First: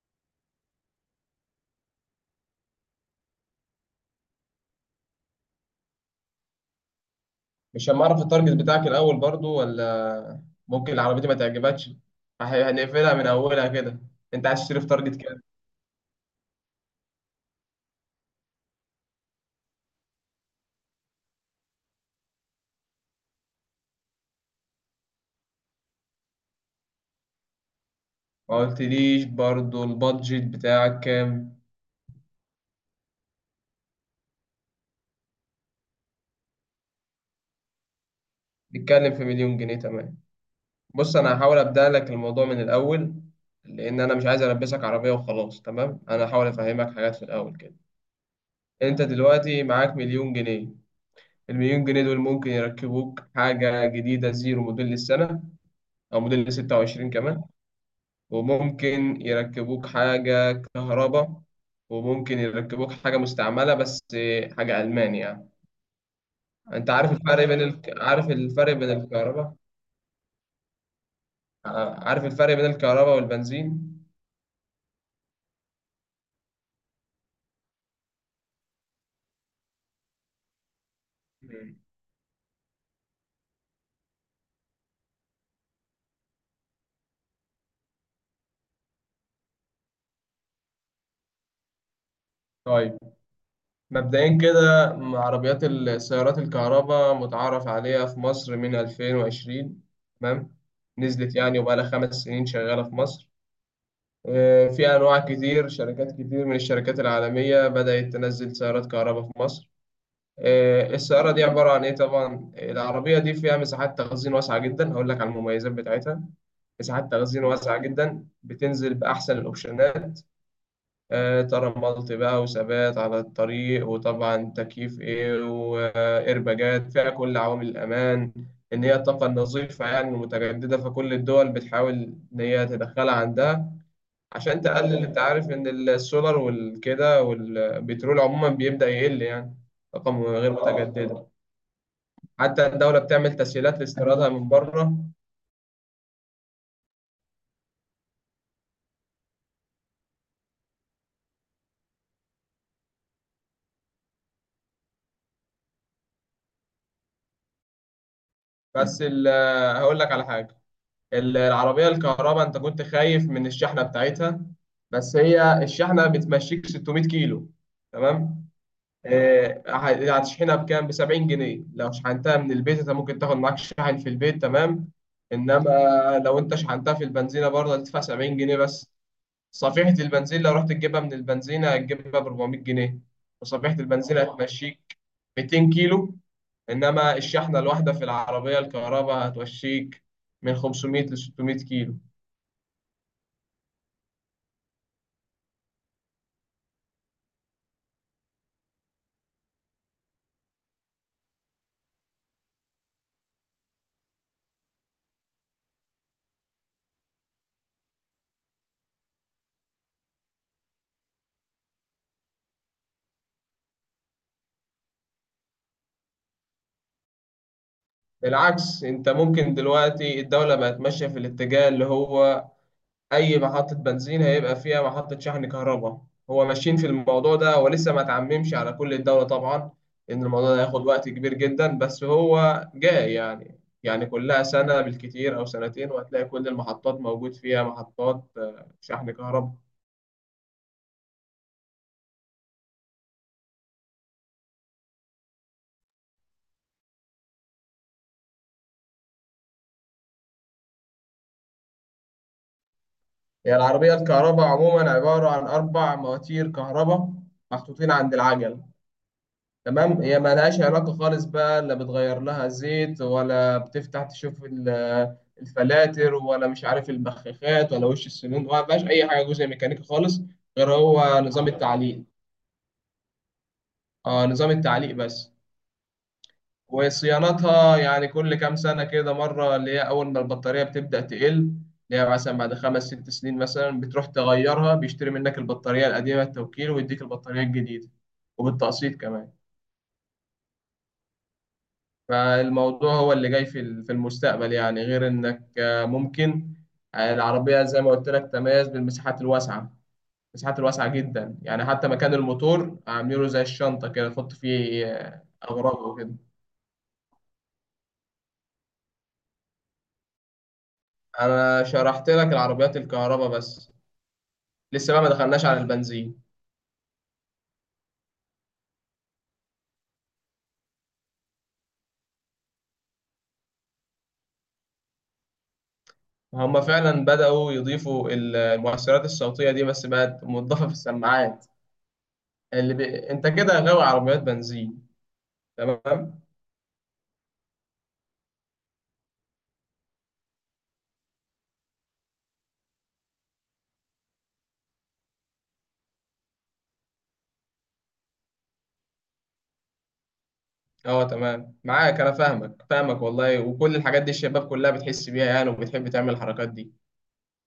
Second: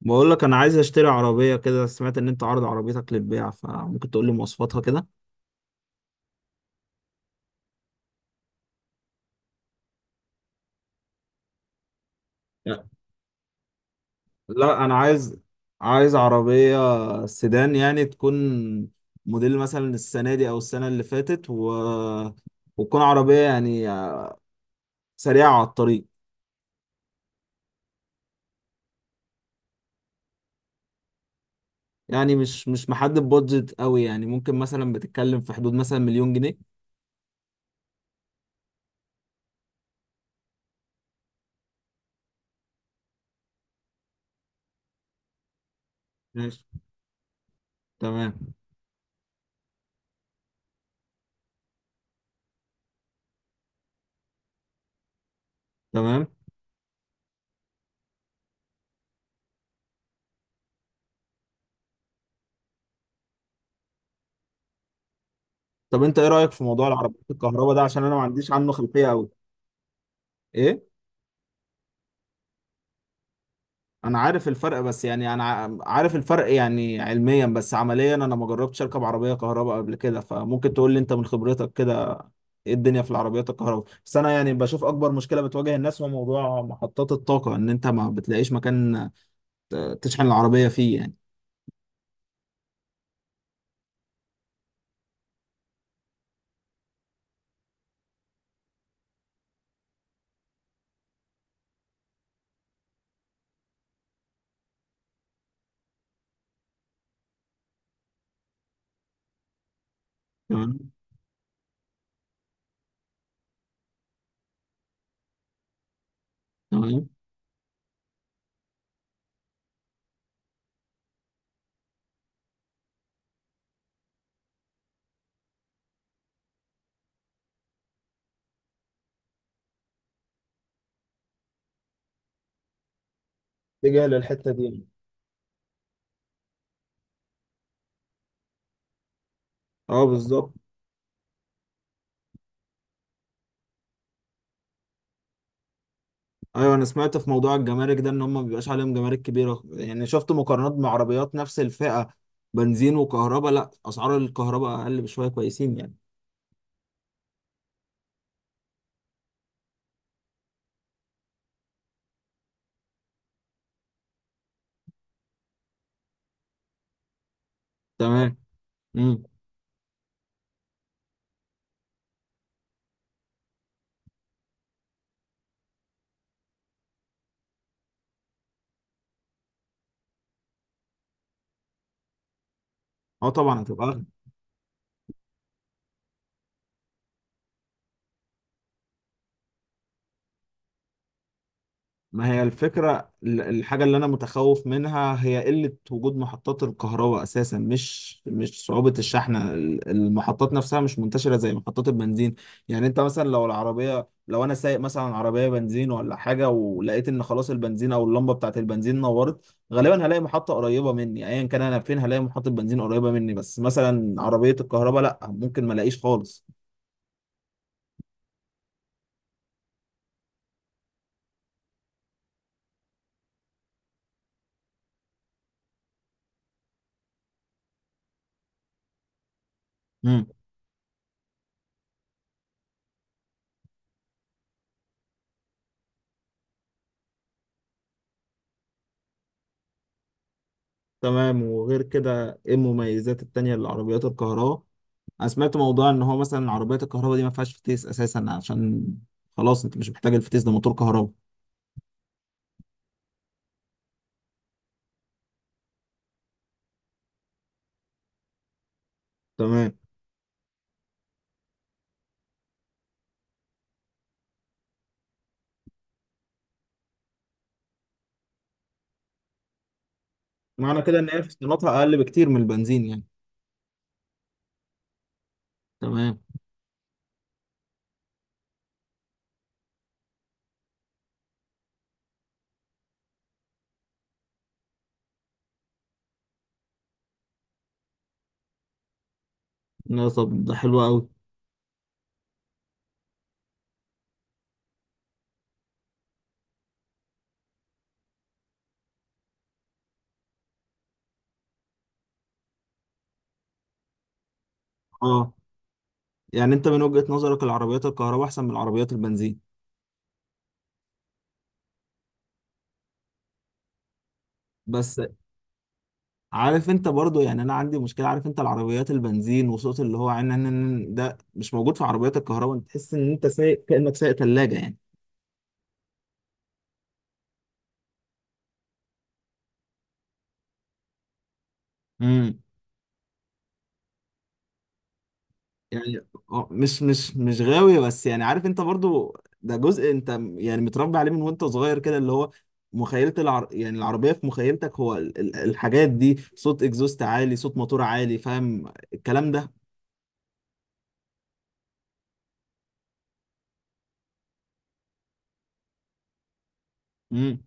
بقول لك انا عايز اشتري عربيه كده. سمعت ان انت عارض عربيتك للبيع، فممكن تقول لي مواصفاتها كده. مش هنعرف التارجت بتاعك الأول برضو، ولا ممكن العربية دي ما تعجبكش لا. هنقفلها من أولها كده. أنت عايز تشتري لا، في انا تارجت عايز. كام؟ عايز عربيه سيدان، يعني تكون موديل مثلا السنه دي او السنه اللي فاتت، و... وتكون عربيه يعني آه، سريعه على الطريق. ما قلتليش برضو البادجت بتاعك كام؟ يعني مش محدد بادجت قوي، يعني ممكن مثلا بتتكلم في حدود مثلا مليون جنيه. نتكلم في مليون جنيه. تمام. بص، أنا هحاول أبدأ لك الموضوع من الأول، لأن أنا مش عايز ألبسك عربية وخلاص. تمام. أنا هحاول ماشي. أفهمك حاجات في الأول كده. تمام. أنت دلوقتي معاك مليون جنيه. المليون جنيه دول ممكن يركبوك حاجة جديدة زيرو موديل السنة، أو تمام. موديل 26 كمان. وممكن يركبوك حاجة كهرباء، وممكن يركبوك حاجة مستعملة، بس حاجة ألماني يعني. طب انت ايه رايك في موضوع أنت عارف العربيات الفرق بين الكهرباء ده؟ عشان انا ما عارف عنديش عنه الفرق بين خلفيه قوي. الكهرباء، ايه؟ عارف الفرق بين الكهرباء والبنزين؟ انا عارف الفرق، بس يعني انا عارف الفرق يعني علميا، بس عمليا انا ما جربتش اركب عربيه كهرباء قبل كده، فممكن تقول لي انت من خبرتك مم. كده ايه الدنيا في العربيات الكهرباء. بس انا يعني بشوف اكبر مشكله بتواجه الناس هو موضوع محطات الطاقه، ان انت ما بتلاقيش مكان تشحن العربيه فيه يعني. طيب، مبدئيا كده، عربيات السيارات الكهرباء متعارف عليها في مصر من 2020. تمام. نزلت يعني، وبقالها 5 سنين شغالة في مصر. في أنواع كتير، شركات كتير من الشركات العالمية بدأت تنزل سيارات كهرباء في مصر. تمام. السيارة دي عبارة عن إيه طبعا؟ العربية دي فيها مساحات تخزين واسعة جدا، هقول لك على المميزات بتاعتها. تمام. مساحات تخزين واسعة جدا، بتنزل بأحسن الأوبشنات. ترملت بقى، وثبات على الطريق، وطبعا تكييف إيه، وإيرباجات، فيها كل عوامل الأمان. إن هي الطاقة النظيفة يعني المتجددة، فكل الدول بتحاول إن هي تدخلها عندها، اتجاه للحته عشان دي يعني. تقلل. أنت عارف إن السولار والكده والبترول عموما بيبدأ يقل يعني. اه طاقة غير بالظبط. متجددة. حتى الدولة بتعمل تسهيلات لاستيرادها من بره. ايوه انا سمعت في موضوع الجمارك ده ان هم ما بيبقاش عليهم جمارك كبيره، يعني شفت مقارنات مع عربيات نفس الفئه بنزين وكهرباء، لا اسعار الكهرباء اقل بشويه، كويسين يعني. بس هقول لك على حاجة. العربية الكهرباء، أنت كنت خايف من الشحنة بتاعتها، بس هي الشحنة بتمشيك 600 كيلو. تمام. تمام. امم. هتشحنها بكام؟ ب 70 جنيه لو شحنتها من البيت. أنت ممكن تاخد معاك شاحن في البيت. تمام. إنما لو أنت شحنتها في البنزينة برضه هتدفع 70 جنيه بس. صفيحة البنزين لو رحت تجيبها من البنزينة هتجيبها ب 400 جنيه. اه طبعا وصفيحة هتبقى اغلى. البنزين هتمشيك 200 كيلو، إنما الشحنة الواحدة في العربية الكهرباء هتوشيك من 500 ل 600 كيلو. ما هي الفكره الحاجه اللي انا متخوف منها هي قله وجود محطات الكهرباء اساسا، مش صعوبه الشحن، المحطات نفسها مش منتشره زي محطات البنزين. يعني انت مثلا لو العربيه، لو انا سايق مثلا عربيه بنزين ولا حاجه ولقيت ان خلاص البنزين او اللمبه بتاعه البنزين نورت، غالبا هلاقي محطه قريبه مني ايا كان انا فين، هلاقي محطه بنزين قريبه مني، بس مثلا عربيه الكهرباء لا، ممكن ما الاقيش خالص. بالعكس، انت ممكن دلوقتي الدولة بقت ماشية في الاتجاه اللي هو أي محطة بنزين هيبقى فيها محطة شحن كهرباء. هو ماشيين في الموضوع ده، ولسه ما تعممش على كل الدولة طبعا. إن الموضوع ده هياخد وقت كبير جدا، بس هو جاي يعني كلها سنة بالكتير أو سنتين، وهتلاقي كل المحطات موجود فيها محطات شحن كهرباء. تمام. وغير كده ايه المميزات التانية للعربيات الكهرباء؟ انا سمعت موضوع ان هو مثلا عربيات الكهرباء دي ما فيهاش فتيس اساسا، عشان خلاص انت مش محتاج الفتيس ده، موتور كهرباء. هي العربية الكهرباء عموما عبارة عن أربع مواتير كهرباء محطوطين عند العجل. تمام. تمام. هي ملهاش علاقة خالص بقى، لا بتغير لها زيت، ولا بتفتح تشوف الفلاتر، ولا مش عارف البخاخات، ولا وش السنون. ما فيهاش أي حاجة جزء ميكانيكي خالص، غير معنى كده ان هو هي نظام فصيلاتها اقل التعليق. بكتير من البنزين يعني. اه، نظام التعليق بس. تمام. وصيانتها يعني كل كام سنة كده مرة، اللي هي أول ما البطارية بتبدأ تقل، اللي هي مثلا بعد 5 6 سنين مثلا بتروح تغيرها، بيشتري منك البطارية القديمة التوكيل، ويديك البطارية الجديدة، وبالتقسيط كمان. لا طب ده حلو قوي. فالموضوع هو اللي جاي في في المستقبل يعني، غير إنك ممكن، العربية زي ما قلت لك تميز بالمساحات الواسعة، المساحات الواسعة جدا يعني، حتى مكان الموتور عامله زي الشنطة كده، تحط فيه اه. أغراض وكده. يعني انت من وجهة نظرك العربيات الكهرباء احسن من العربيات البنزين؟ أنا شرحت لك العربيات الكهرباء بس، لسه بس بقى ما دخلناش على البنزين. عارف انت برضو، يعني انا عندي مشكلة، عارف انت العربيات البنزين وصوت اللي هو ده مش موجود في عربيات الكهرباء، انت تحس ان انت سايق كأنك سايق ثلاجة يعني. هما فعلا بدأوا يضيفوا المؤثرات الصوتية دي، بس بقت مضافة في السماعات. امم. انت كده غاوي عربيات بنزين. يعني تمام. آه، مش غاوي، بس يعني عارف انت برضو ده جزء انت يعني متربي عليه من وانت صغير كده، اللي هو مخيلة يعني العربية في مخيلتك هو الحاجات دي، صوت اكزوست عالي، صوت موتور عالي، فاهم الكلام ده. اه تمام، معاك، انا فاهمك، فاهمك والله، وكل الحاجات دي الشباب كلها بتحس بيها يعني، وبتحب تعمل الحركات دي. امم.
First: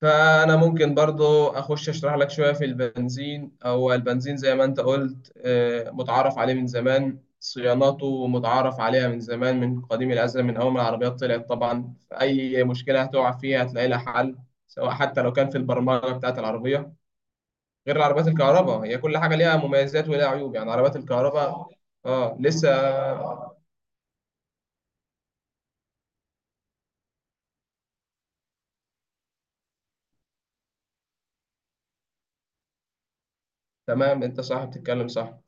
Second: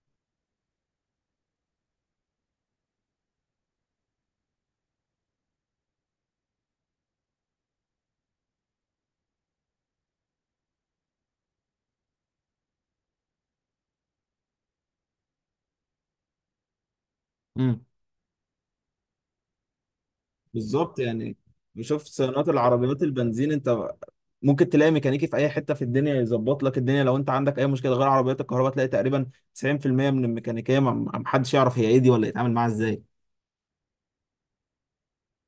فأنا ممكن برضو أخش أشرح لك شوية في البنزين. هو البنزين زي ما أنت قلت متعارف عليه من زمان، صياناته متعارف عليها من زمان، من قديم الأزل، من أول ما العربيات طلعت طبعا. أي مشكلة هتقع فيها هتلاقي لها حل، سواء حتى لو كان في البرمجة بتاعة العربية. امم. غير العربيات الكهرباء، هي كل حاجة ليها مميزات وليها عيوب يعني، عربيات بالظبط يعني. الكهرباء. بشوف آه صيانات لسه. العربيات البنزين انت ممكن تلاقي ميكانيكي في اي حتة في الدنيا يظبط لك الدنيا لو انت عندك اي مشكلة، غير عربيات الكهرباء تلاقي تقريبا 90% من الميكانيكية محدش يعرف هي ايه دي ولا يتعامل معاها ازاي. تمام. أنت صح، بتتكلم صح،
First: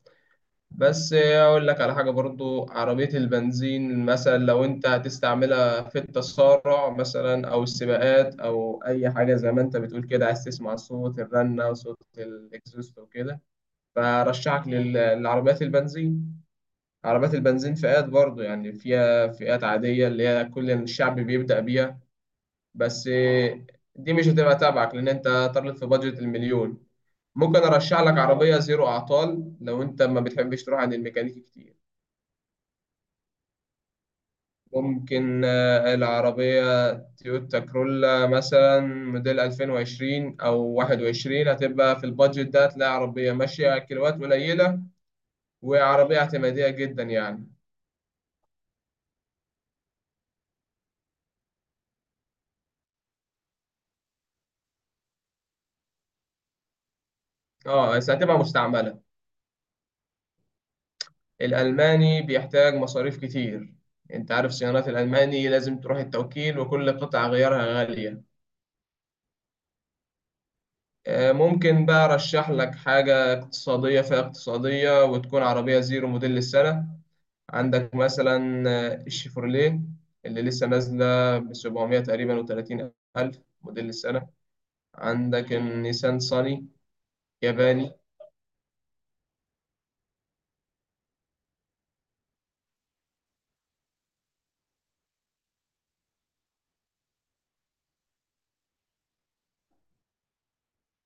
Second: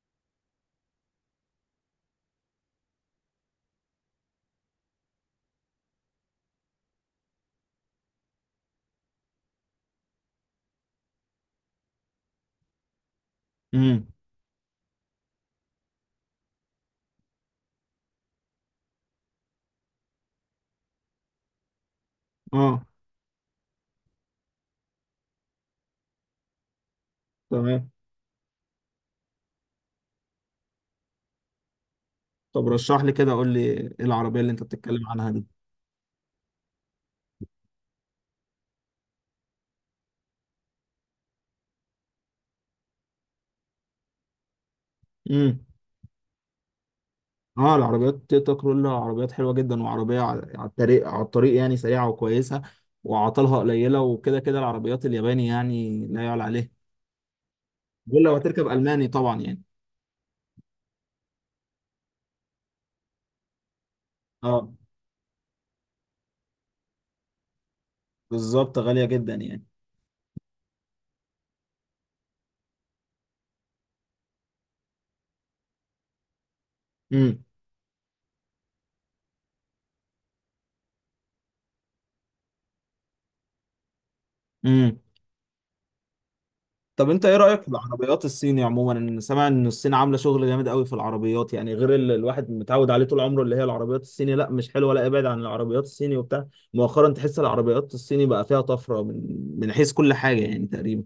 بس اقول لك على حاجه برضو. عربيه البنزين مثلا لو انت هتستعملها في التسارع مثلا، او السباقات، او اي حاجه زي ما انت بتقول كده، عايز تسمع صوت الرنه وصوت الاكزوست وكده، امم. فرشحك للعربيات البنزين. عربيات البنزين فئات برضو يعني، فيها فئات عاديه اللي هي كل الشعب بيبدا بيها، اه بس دي مش هتبقى تبعك، لان انت طالب في بادجت المليون. ممكن تمام. ارشح لك عربيه زيرو اعطال لو انت ما بتحبش تروح عند الميكانيكي كتير. طب رشح لي كده، قول لي ايه العربية اللي انت بتتكلم عنها ممكن دي. العربية تويوتا كرولا مثلا موديل 2020 أو 21 هتبقى في البادجت ده، هتلاقي عربية ماشية كيلوات قليلة، امم. وعربية اعتمادية جدا يعني. اه العربيات تويوتا كرولا عربيات حلوة جدا، وعربية على الطريق، على الطريق يعني سريعة وكويسة وعطلها قليلة، وكده كده العربيات الياباني يعني لا يعلى عليه. اه، بس دول لو هتبقى هتركب مستعملة. ألماني طبعا يعني. الألماني بيحتاج مصاريف كتير. انت عارف اه صيانات الألماني لازم تروح التوكيل، وكل قطعة غيارها غالية. بالظبط، غالية جدا يعني. ممكن بقى أرشح لك حاجة اقتصادية، فيها اقتصادية، وتكون عربية زيرو موديل السنة. عندك مثلا الشيفروليه اللي لسه نازلة ب 700 تقريبا و30 ألف موديل السنة. امم. عندك النيسان صاني طب انت ايه رأيك في ياباني. العربيات الصيني عموما؟ انا سامع ان الصين عاملة شغل جامد قوي في العربيات، يعني غير اللي الواحد متعود عليه طول عمره، اللي هي العربيات الصيني لا مش حلوة، لا ابعد عن العربيات الصيني وبتاع. مؤخرا تحس العربيات الصيني بقى فيها طفرة من حيث كل حاجة يعني تقريبا.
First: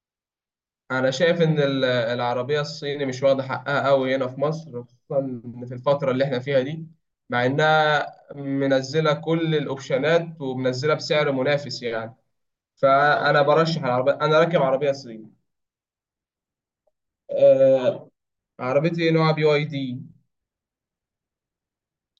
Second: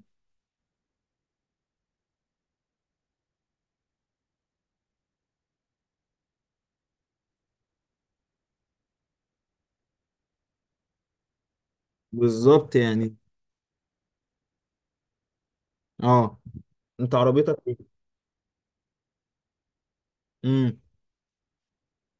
أنا شايف إن العربية الصيني مش واخدة حقها أوي هنا في مصر، خصوصا في الفترة اللي إحنا فيها دي، مع إنها منزلة كل الأوبشنات، ومنزلة بسعر منافس يعني. بالظبط يعني. فأنا برشح العربية. أنا راكب عربية صيني. اه. انت عربيتك ايه؟ آه، عربيتي نوع بي واي دي. امم.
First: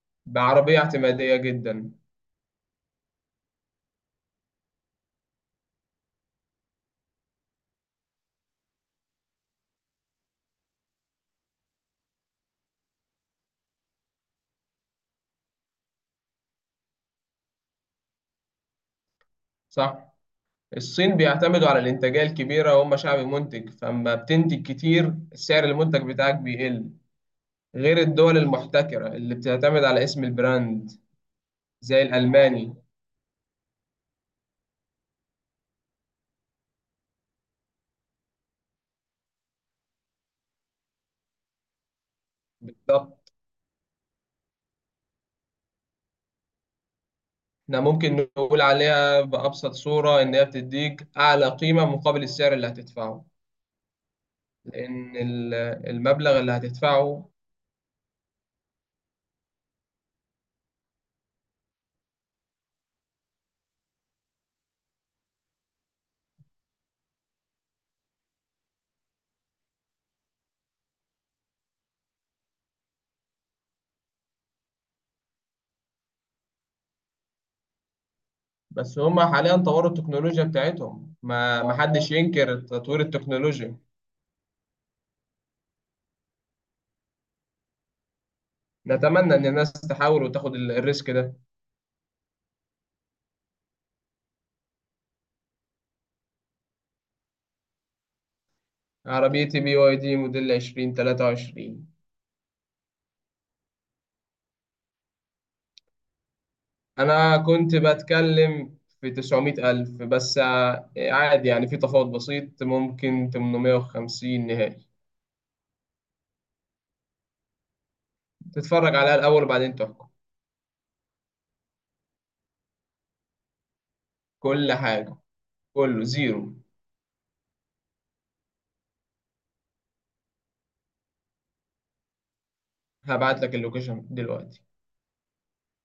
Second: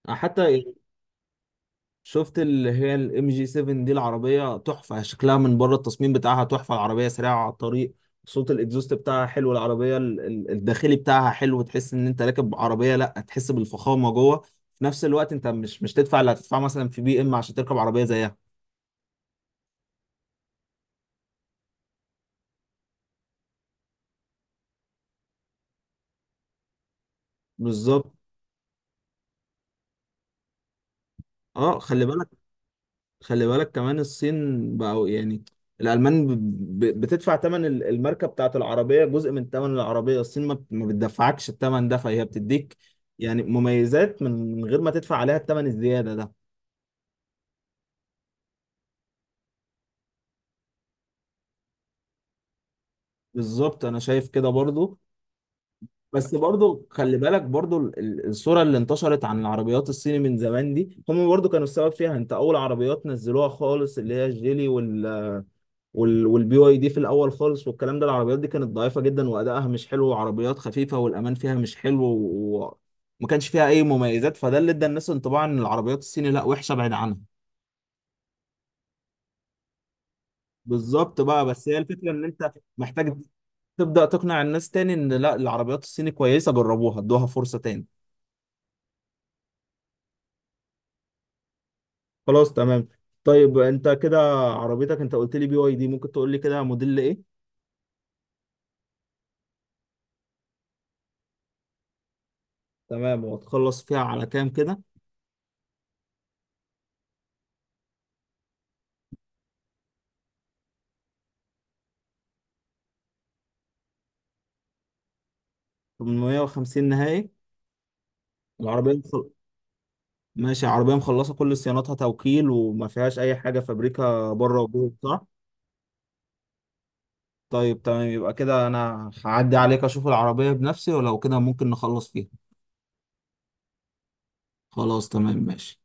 حتى بعربية اعتمادية جدا. شفت اللي هي الام جي 7 دي، العربية تحفة، شكلها من بره التصميم بتاعها تحفة، العربية سريعة على الطريق، صوت الاكزوست بتاعها حلو، العربية الداخلي بتاعها حلو، تحس ان انت راكب عربية، لا تحس بالفخامة جوه، في نفس الوقت انت مش تدفع اللي هتدفعه مثلا في بي ام عشان تركب عربية زيها. صح. الصين بيعتمدوا على الإنتاجية الكبيرة، وهم شعب منتج، فأما بتنتج كتير سعر المنتج بتاعك بيقل، غير بالظبط. الدول المحتكرة اللي بتعتمد على اسم البراند، اه زي خلي بالك. الألماني. خلي بالك كمان الصين بقوا يعني. الألمان بتدفع تمن الماركة بتاعت العربية جزء من تمن العربية، الصين ما بتدفعكش التمن ده، فهي بتديك بالضبط. يعني مميزات من غير ما تدفع عليها التمن الزيادة ده. احنا ممكن نقول عليها بأبسط صورة إن هي بتديك أعلى قيمة مقابل السعر اللي هتدفعه، بالظبط أنا شايف كده برضو. لأن بس المبلغ اللي برضو خلي هتدفعه. بالك برضو الصورة اللي انتشرت عن العربيات الصيني من زمان دي هم برضو كانوا السبب فيها. انت أول عربيات نزلوها خالص اللي هي الجيلي وال والبي واي دي في الاول خالص، والكلام ده العربيات دي كانت ضعيفه جدا وادائها مش حلو وعربيات خفيفه والامان فيها مش حلو وما كانش فيها اي مميزات، فده اللي ادى الناس انطباع ان العربيات الصيني لا وحشه بعيد عنها. بس هما حاليا طوروا التكنولوجيا بتاعتهم، بالظبط بقى، ما بس هي الفكره محدش ان انت ينكر تطوير محتاج التكنولوجيا. تبدا تقنع الناس تاني ان لا العربيات الصيني كويسه، جربوها، ادوها فرصه تاني. نتمنى إن الناس تحاول وتاخد الريسك ده. خلاص تمام. طيب انت كده عربيتك، انت قلت لي بي واي دي، ممكن تقول لي كده موديل ايه؟ عربيتي بي واي دي موديل 2023. تمام. وهتخلص فيها على كام كده؟ أنا كنت بتكلم في 900 ألف، بس عادي يعني في تفاوض بسيط ممكن 850 نهائي. 850 نهائي؟ تتفرج العربية عليها الأول وبعدين تحكم. ماشي، عربية مخلصة كل صياناتها توكيل، وما فيهاش أي حاجة فابريكا بره كل وجوه، حاجة صح؟ كله زيرو. طيب تمام. يبقى كده أنا هعدي عليك أشوف العربية بنفسي، ولو كده ممكن نخلص فيها. هبعت لك اللوكيشن دلوقتي. خلاص تمام، ماشي.